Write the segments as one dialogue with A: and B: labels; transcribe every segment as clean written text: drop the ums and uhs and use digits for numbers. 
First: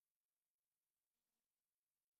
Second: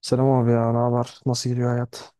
A: Selam abi ya, ne haber? Nasıl gidiyor hayat?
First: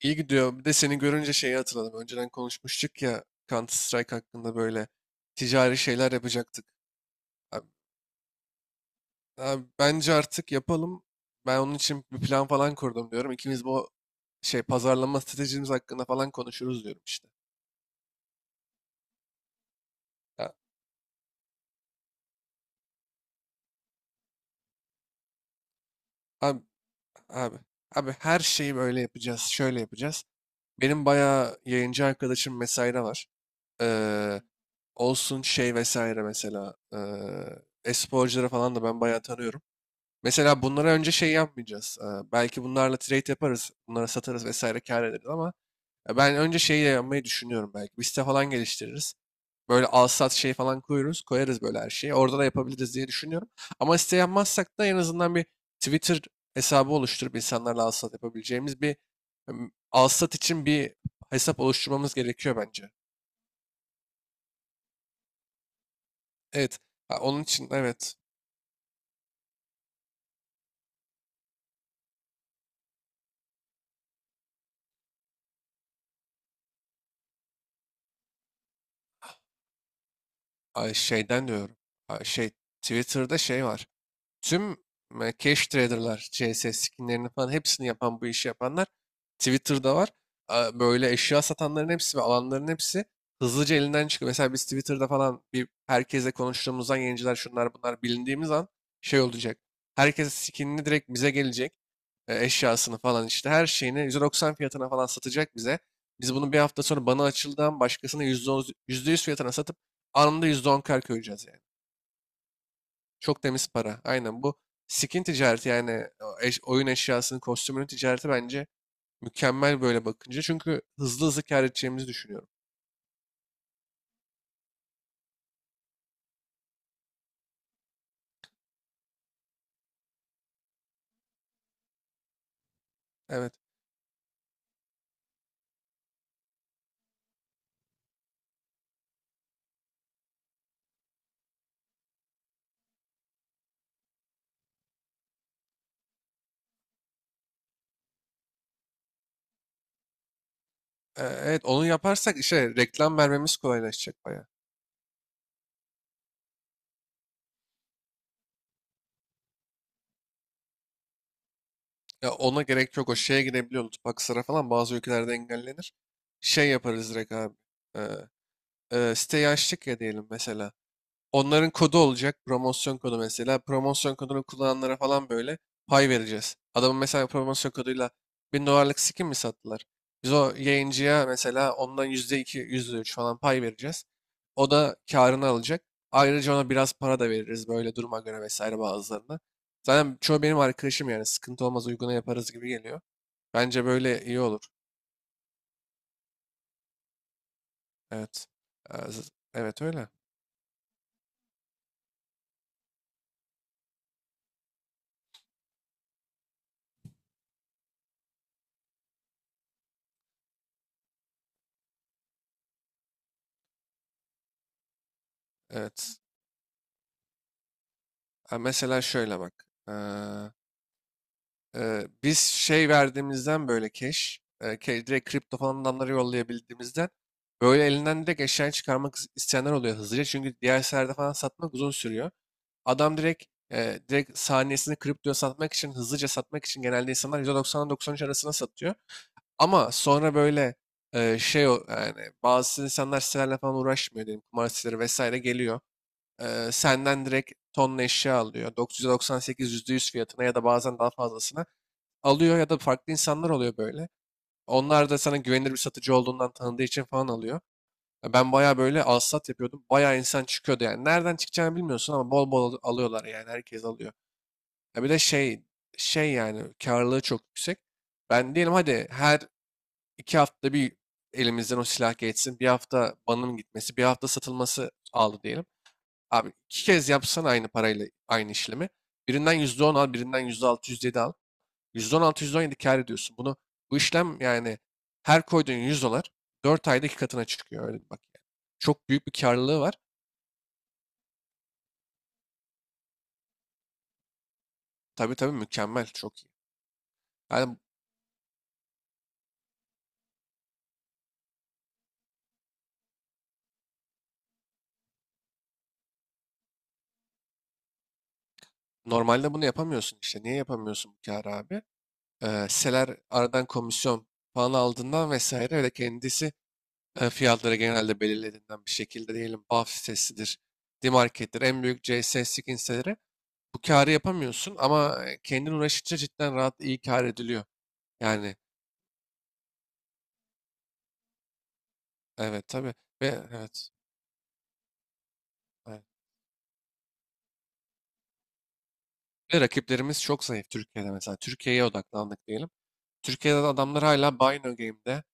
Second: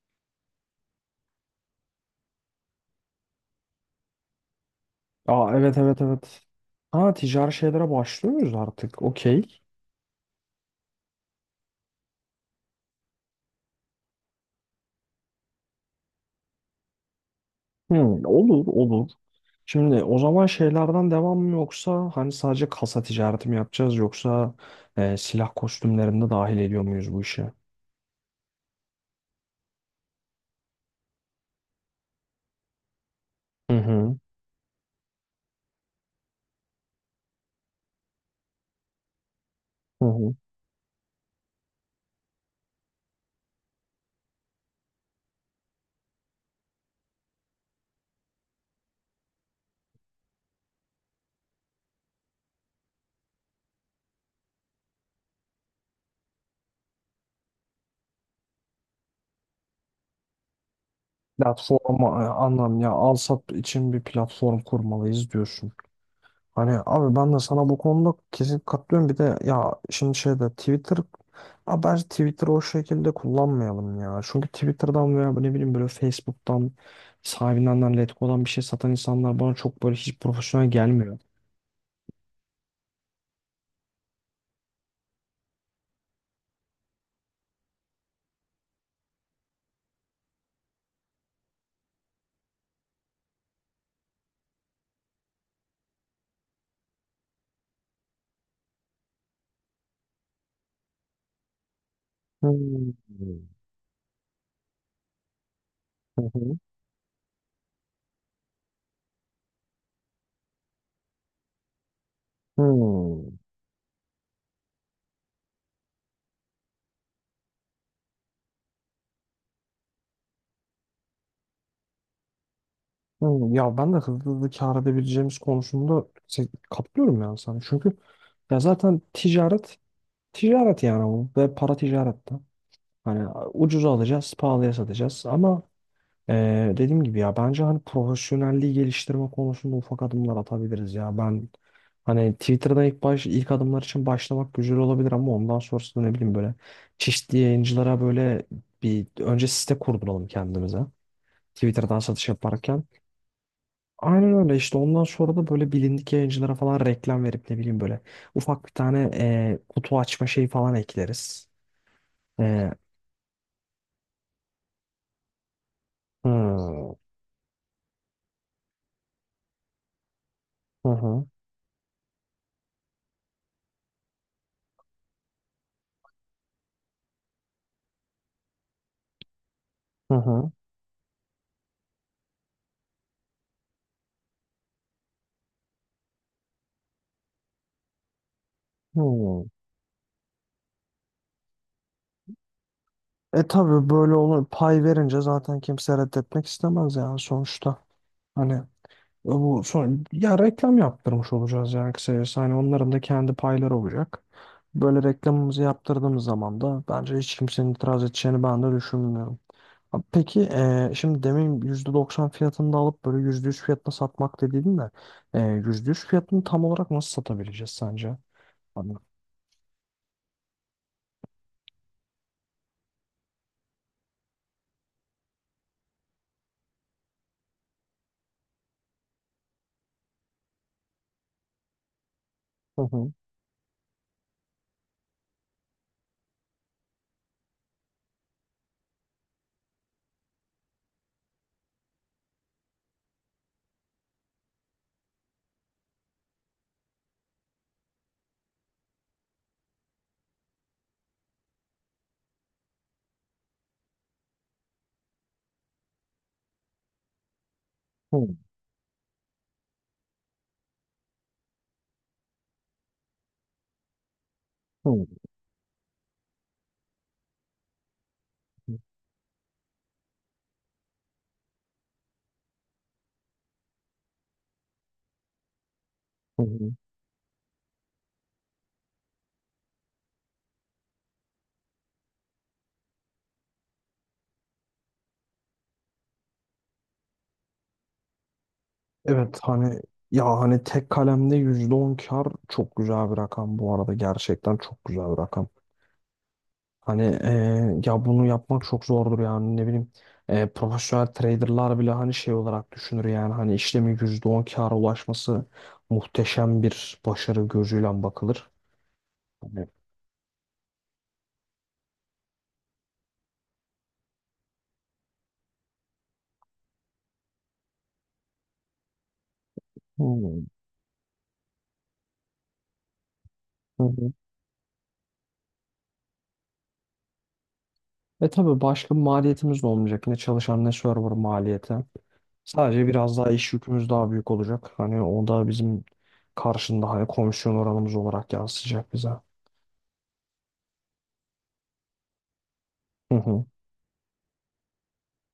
B: İyi gidiyor. Bir de seni görünce şeyi hatırladım. Önceden konuşmuştuk ya Counter Strike hakkında böyle
A: Aa,
B: ticari
A: evet evet
B: şeyler
A: evet.
B: yapacaktık.
A: Ha, ticari
B: Abi,
A: şeylere başlıyoruz artık? Okey.
B: abi, bence artık yapalım. Ben onun için bir plan falan kurdum diyorum. İkimiz bu şey pazarlama stratejimiz hakkında falan konuşuruz diyorum işte.
A: Hmm, olur olur. Şimdi o zaman
B: Ya,
A: şeylerden devam mı yoksa hani sadece kasa ticareti mi yapacağız yoksa silah kostümlerini de dahil
B: abi,
A: ediyor muyuz bu işe?
B: abi, abi, her şeyi böyle yapacağız, şöyle yapacağız. Benim bayağı yayıncı arkadaşım vesaire var.
A: Hı hı.
B: Ee, olsun şey vesaire mesela. E-sporcuları falan da ben bayağı tanıyorum.
A: Hı hı.
B: Mesela bunlara önce şey yapmayacağız. Belki bunlarla trade yaparız, bunlara satarız vesaire kâr ederiz ama ya ben önce şeyi de yapmayı düşünüyorum belki. Bir site falan geliştiririz. Böyle al sat şey falan koyarız böyle her şeyi. Orada da yapabiliriz diye düşünüyorum. Ama site yapmazsak da en azından bir Twitter hesabı oluşturup insanlarla al sat yapabileceğimiz bir al sat için bir hesap
A: Platform
B: oluşturmamız gerekiyor
A: anlam ya
B: bence.
A: al sat için bir platform kurmalıyız diyorsun.
B: Evet.
A: Hani abi
B: Ha,
A: ben de
B: onun için
A: sana bu konuda
B: evet.
A: kesin katılıyorum. Bir de ya şimdi şeyde Twitter. Abi bence Twitter'ı o şekilde kullanmayalım ya. Çünkü Twitter'dan veya ne bileyim böyle Facebook'tan sahibinden Letgo'dan bir şey satan insanlar bana çok böyle hiç profesyonel
B: Ay,
A: gelmiyor.
B: şeyden diyorum. Ay, şey Twitter'da şey var. Tüm cash trader'lar, CS skinlerini falan hepsini yapan bu işi yapanlar Twitter'da var. Böyle eşya satanların hepsi ve alanların hepsi hızlıca elinden çıkıyor. Mesela biz Twitter'da falan bir herkesle konuştuğumuzdan yayıncılar şunlar bunlar bilindiğimiz an şey olacak. Herkes skinini direkt bize gelecek. e,
A: Hmm.
B: Eşyasını falan işte her şeyini 190 fiyatına falan satacak bize.
A: Hı
B: Biz bunu
A: hı.
B: bir hafta sonra bana açıldan başkasına %10, %100 fiyatına satıp anında %10 kar koyacağız yani.
A: Hmm.
B: Çok temiz para. Aynen bu skin ticareti yani o oyun eşyasının, kostümünün ticareti bence mükemmel böyle bakınca. Çünkü hızlı hızlı kâr edeceğimizi düşünüyorum.
A: Hmm. Ya ben de hızlı hızlı kâr edebileceğimiz konusunda katılıyorum yani sana. Çünkü ya zaten ticaret ticaret yani bu ve para ticarette. Hani
B: Evet.
A: ucuza alacağız, pahalıya satacağız ama dediğim gibi ya bence hani profesyonelliği geliştirme konusunda ufak adımlar atabiliriz ya. Ben hani Twitter'da ilk adımlar için başlamak güzel olabilir ama ondan sonrasında ne bileyim böyle çeşitli yayıncılara böyle bir önce site kurduralım kendimize.
B: Evet, onu
A: Twitter'dan satış
B: yaparsak işte
A: yaparken.
B: reklam vermemiz kolaylaşacak
A: Aynen
B: baya.
A: öyle işte ondan sonra da böyle bilindik yayıncılara falan reklam verip ne bileyim böyle ufak bir tane kutu açma şeyi falan ekleriz.
B: Ya ona
A: E,
B: gerek yok. O şeye girebiliyor. Lütfaksıra falan bazı ülkelerde engellenir. Şey
A: hmm,
B: yaparız direkt abi. Ee, siteyi açtık ya diyelim mesela.
A: hı hı,
B: Onların kodu olacak. Promosyon kodu mesela. Promosyon kodunu kullananlara falan böyle pay vereceğiz. Adamın mesela promosyon koduyla 1000 dolarlık skin mi sattılar?
A: hı
B: Biz
A: hı,
B: o yayıncıya mesela ondan %2, yüzde üç falan pay vereceğiz. O da karını alacak. Ayrıca ona biraz para da veririz böyle duruma göre vesaire bazılarına.
A: hı.
B: Zaten çoğu benim arkadaşım yani sıkıntı olmaz uyguna yaparız gibi geliyor.
A: E,
B: Bence
A: tabii böyle
B: böyle iyi
A: olur.
B: olur.
A: Pay verince zaten kimse reddetmek istemez yani sonuçta.
B: Evet.
A: Hani bu
B: Evet
A: son
B: öyle.
A: ya reklam yaptırmış olacağız yani kısacası. Hani onların da kendi payları olacak. Böyle reklamımızı yaptırdığımız zaman da bence hiç kimsenin itiraz edeceğini ben de düşünmüyorum. Ha, peki şimdi demin %90 fiyatında alıp böyle %100 fiyatına satmak dediydin de %100
B: Evet.
A: fiyatını tam olarak nasıl satabileceğiz sence?
B: Ha, mesela
A: Tamam.
B: şöyle bak. Biz şey verdiğimizden böyle cash, direkt kripto falan adamlara yollayabildiğimizden böyle elinden direkt eşyayı çıkarmak isteyenler oluyor hızlıca. Çünkü diğer seferde falan satmak uzun sürüyor.
A: Hı hı.
B: Adam direkt saniyesini kriptoya satmak için, hızlıca satmak için genelde insanlar 190'dan 93 arasına satıyor. Ama sonra böyle yani bazı insanlar sitelerle falan uğraşmıyor diyelim kumar siteleri vesaire geliyor. Senden direkt tonla eşya alıyor. 998 yüzde %100 fiyatına ya da bazen daha fazlasına alıyor ya da farklı insanlar oluyor böyle. Onlar da sana güvenilir bir satıcı olduğundan tanıdığı için falan alıyor.
A: Hı hı.
B: Ya ben bayağı böyle alsat yapıyordum. Bayağı insan çıkıyordu yani. Nereden çıkacağını bilmiyorsun ama bol bol alıyorlar yani. Herkes alıyor. Ya bir de şey yani karlılığı çok yüksek. Ben diyelim hadi her iki haftada bir elimizden o silah geçsin. Bir hafta banım gitmesi, bir hafta satılması aldı diyelim.
A: Hı
B: Abi
A: hı.
B: iki kez yapsan aynı parayla aynı işlemi. Birinden %10 al, birinden %6 yüzde yedi al. %16-%17 kâr ediyorsun. Bunu bu işlem yani her koyduğun 100 dolar 4 ayda 2 katına çıkıyor. Öyle bak yani. Çok büyük bir
A: Evet, hani
B: karlılığı var.
A: ya hani tek kalemde %10 kar çok güzel bir rakam, bu arada gerçekten çok güzel bir
B: Tabii
A: rakam.
B: tabii mükemmel. Çok iyi.
A: Hani
B: Yani
A: ya bunu yapmak çok zordur yani ne bileyim. Profesyonel traderlar bile hani şey olarak düşünür, yani hani işlemin %10 kâra ulaşması muhteşem bir başarı gözüyle bakılır.
B: normalde bunu
A: Hani,
B: yapamıyorsun işte. Niye yapamıyorsun bu kârı abi? Hisseler aradan komisyon falan aldığından vesaire öyle kendisi fiyatları genelde belirlediğinden bir şekilde diyelim BAF
A: hmm,
B: sitesidir, D-Market'tir, en büyük CS, SIG hisseleri bu
A: hı
B: karı
A: hı.
B: yapamıyorsun ama kendin uğraşınca cidden rahat iyi kar ediliyor.
A: E,
B: Yani
A: tabii başka bir maliyetimiz de olmayacak. Ne çalışan ne server maliyeti.
B: evet
A: Sadece
B: tabii
A: biraz
B: ve
A: daha iş yükümüz
B: evet,
A: daha büyük olacak. Hani o da bizim
B: evet.
A: karşında hani komisyon oranımız olarak yansıyacak bize.
B: Ve rakiplerimiz çok zayıf Türkiye'de mesela. Türkiye'ye odaklandık diyelim.
A: Hı hı.
B: Türkiye'de de adamlar hala Bino Game'de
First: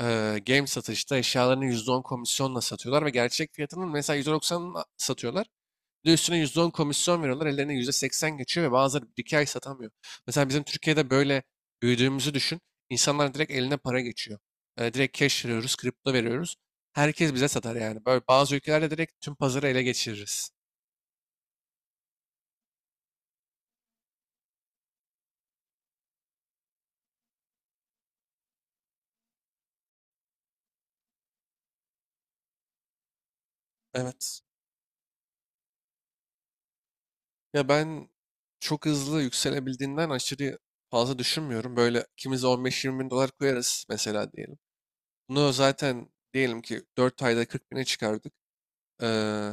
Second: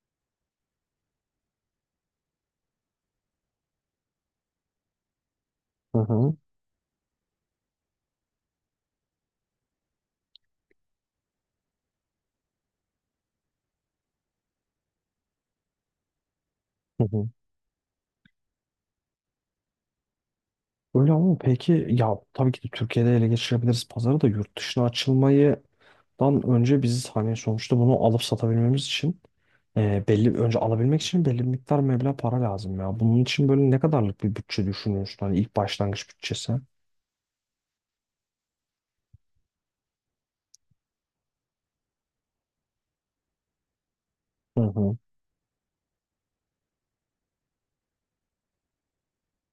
B: game satışta eşyalarını %10 komisyonla satıyorlar ve gerçek fiyatının mesela satıyorlar.
A: Hı
B: Bir de
A: hı.
B: üstüne %10 komisyon veriyorlar. Ellerine %80 geçiyor ve bazıları bir iki ay satamıyor. Mesela bizim Türkiye'de böyle büyüdüğümüzü düşün. İnsanlar direkt eline para geçiyor. Direkt cash veriyoruz, kripto veriyoruz.
A: Hı hı.
B: Herkes bize satar yani. Böyle bazı ülkelerde direkt tüm pazarı ele geçiririz.
A: Öyle, ama peki ya tabii ki de Türkiye'de ele geçirebiliriz pazarı da yurt dışına açılmadan önce biz hani sonuçta bunu alıp satabilmemiz için belli önce alabilmek için belli bir miktar meblağ para lazım ya. Bunun için böyle ne kadarlık bir
B: Evet.
A: bütçe düşünüyorsun? Hani ilk başlangıç bütçesi.
B: Ya ben çok hızlı yükselebildiğinden aşırı fazla düşünmüyorum. Böyle ikimiz de 15-20 bin dolar koyarız mesela diyelim.
A: Hı hı.
B: Bunu zaten diyelim ki 4 ayda 40 bine çıkardık. Ee,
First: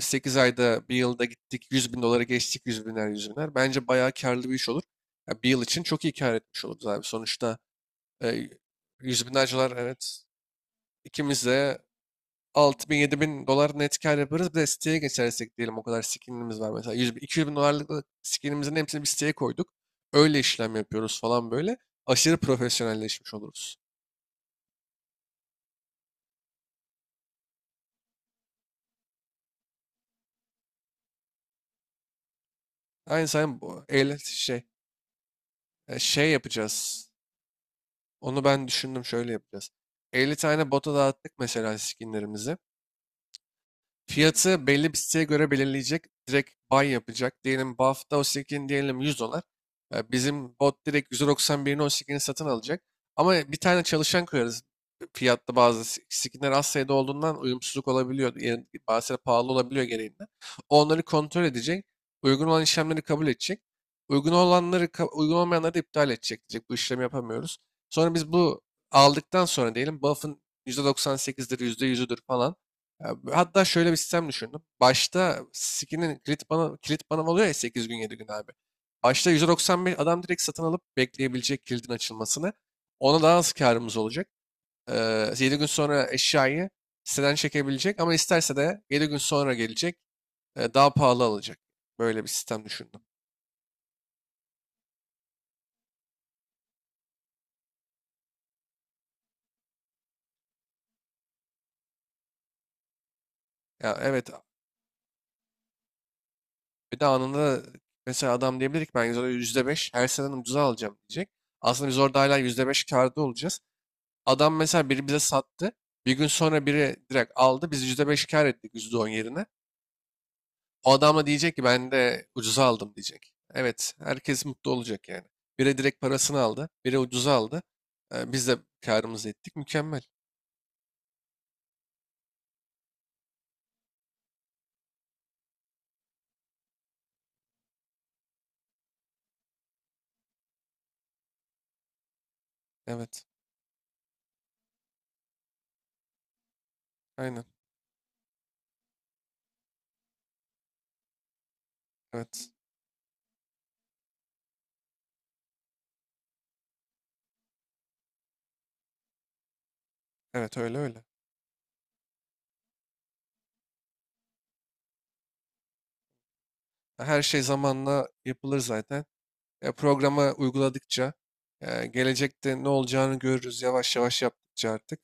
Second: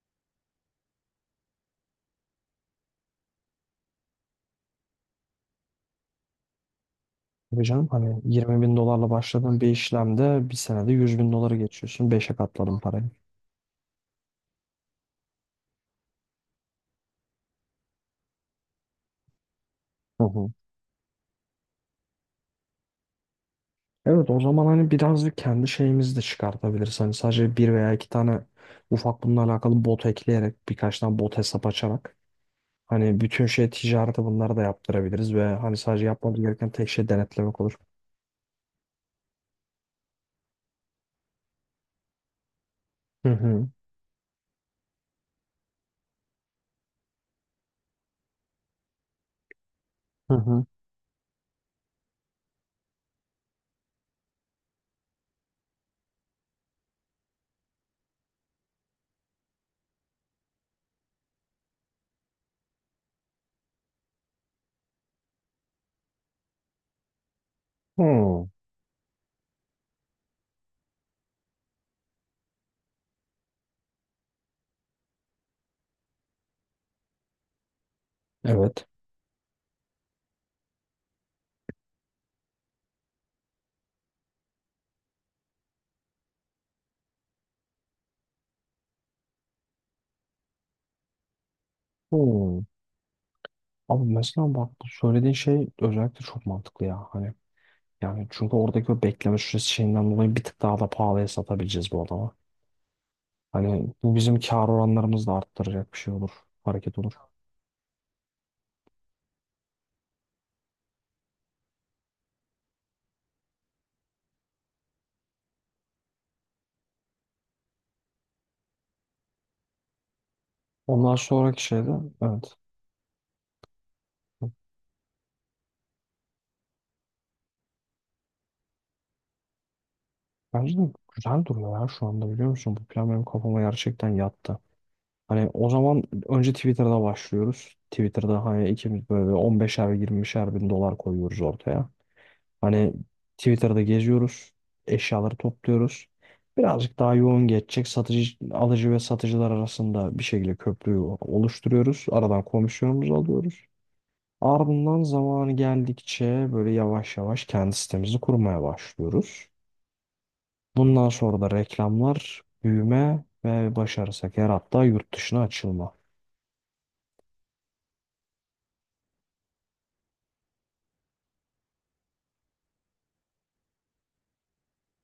B: 8 ayda bir yılda gittik 100 bin dolara geçtik 100 biner 100 biner. Bence bayağı karlı bir iş olur. Ya bir yıl için çok iyi kar etmiş oluruz abi. Sonuçta
A: Tabii canım, hani
B: e,
A: 20 bin dolarla
B: 100 binler
A: başladığın bir
B: dolar evet
A: işlemde bir senede 100 bin
B: ikimiz
A: doları
B: de
A: geçiyorsun. Beşe katladın parayı.
B: 6.000-7.000 dolar net kar yaparız. Bir de siteye geçersek diyelim o kadar skinimiz var. Mesela 100, 200 bin dolarlık skinimizin hepsini bir siteye koyduk.
A: Hı
B: Öyle
A: hı.
B: işlem yapıyoruz falan böyle. Aşırı profesyonelleşmiş oluruz.
A: Evet, o zaman hani birazcık kendi şeyimizi de çıkartabiliriz. Hani sadece bir veya iki tane ufak bununla alakalı bot ekleyerek, birkaç tane bot hesap açarak hani
B: Aynı
A: bütün
B: sen
A: şey
B: bu 50
A: ticareti bunları da
B: şey
A: yaptırabiliriz ve hani sadece
B: şey
A: yapmamız gereken tek
B: yapacağız.
A: şey denetlemek olur.
B: Onu ben düşündüm şöyle yapacağız. 50 tane bota dağıttık mesela skinlerimizi.
A: Hı hı.
B: Fiyatı belli bir siteye göre belirleyecek. Direkt buy yapacak. Diyelim bu hafta o skin diyelim 100 dolar. E,
A: Hı
B: Bizim
A: hı.
B: bot direkt 191'ini o skin'i satın alacak. Ama bir tane çalışan koyarız. Fiyatta bazı skinler az sayıda olduğundan uyumsuzluk olabiliyor. Yani bazıları pahalı olabiliyor gereğinden. Onları kontrol edecek. Uygun olan işlemleri kabul edecek. Uygun olanları, uygun olmayanları da iptal edecek. Diyecek bu işlemi yapamıyoruz. Sonra biz
A: Hı.
B: bu aldıktan sonra diyelim buff'ın %98'dir, %100'üdür falan. Ya, hatta şöyle bir sistem düşündüm. Başta Siki'nin kilit bana, oluyor ya 8 gün 7 gün abi.
A: Evet.
B: Başta 195 adam direkt satın alıp bekleyebilecek kilidin açılmasını. Ona daha az karımız olacak. 7 gün sonra eşyayı siteden çekebilecek ama isterse de 7 gün sonra gelecek. Daha pahalı alacak. Böyle bir
A: Hı.
B: sistem düşündüm.
A: Abi mesela bak, bu söylediğin şey özellikle çok mantıklı ya. Hani yani çünkü oradaki o bekleme süresi şeyinden dolayı bir tık daha da pahalıya satabileceğiz bu adama. Hani
B: Ya
A: bu
B: evet
A: bizim kar oranlarımızı da arttıracak bir şey olur. Hareket
B: bir de
A: olur.
B: anında mesela adam diyebilir ki ben %5 her seneden ucuza alacağım diyecek. Aslında biz orada hala %5 karda olacağız. Adam mesela biri bize sattı. Bir gün sonra biri direkt aldı. Biz %5 kar ettik %10 yerine. O
A: Ondan
B: adam da diyecek
A: sonraki
B: ki
A: şeyde
B: ben de
A: evet.
B: ucuza aldım diyecek. Evet herkes mutlu olacak yani. Biri direkt parasını aldı. Biri ucuza aldı. Biz de karımızı ettik. Mükemmel.
A: Bence de güzel duruyor ya şu anda, biliyor musun? Bu plan benim kafama gerçekten yattı. Hani o zaman önce Twitter'da başlıyoruz. Twitter'da hani ikimiz böyle 15'er 20'şer bin dolar koyuyoruz ortaya. Hani
B: Evet.
A: Twitter'da geziyoruz. Eşyaları topluyoruz. Birazcık daha
B: Aynen.
A: yoğun geçecek. Satıcı, alıcı ve satıcılar arasında bir şekilde köprüyü oluşturuyoruz. Aradan
B: Evet.
A: komisyonumuzu alıyoruz. Ardından zamanı geldikçe böyle yavaş yavaş kendi sitemizi kurmaya başlıyoruz.
B: Evet öyle öyle.
A: Bundan sonra da reklamlar, büyüme ve başarırsak eğer hatta yurt dışına açılma.
B: Her şey zamanla yapılır zaten. Ya programı uyguladıkça gelecekte ne olacağını görürüz yavaş yavaş yaptıkça artık.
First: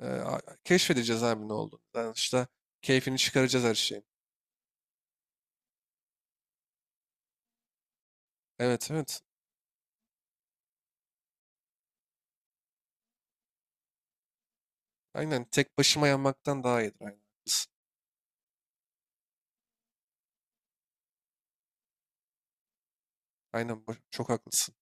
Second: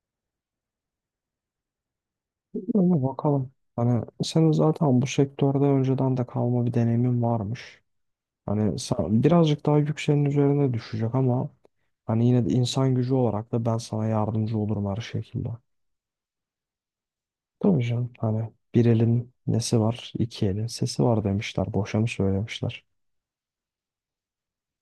B: Keşfedeceğiz abi ne olduğunu. Yani işte
A: Öyle
B: keyfini
A: bakalım.
B: çıkaracağız her
A: Hani
B: şeyin.
A: senin zaten bu sektörde önceden de kalma bir deneyimin varmış. Hani
B: Evet evet.
A: birazcık daha yükseğin üzerine düşecek ama hani yine de insan gücü olarak da ben sana yardımcı olurum her
B: Aynen
A: şekilde.
B: tek başıma yanmaktan daha iyidir. Aynen.
A: Tabii canım, hani bir elin nesi var, iki elin sesi var demişler. Boşa mı söylemişler?
B: Aynen çok haklısın.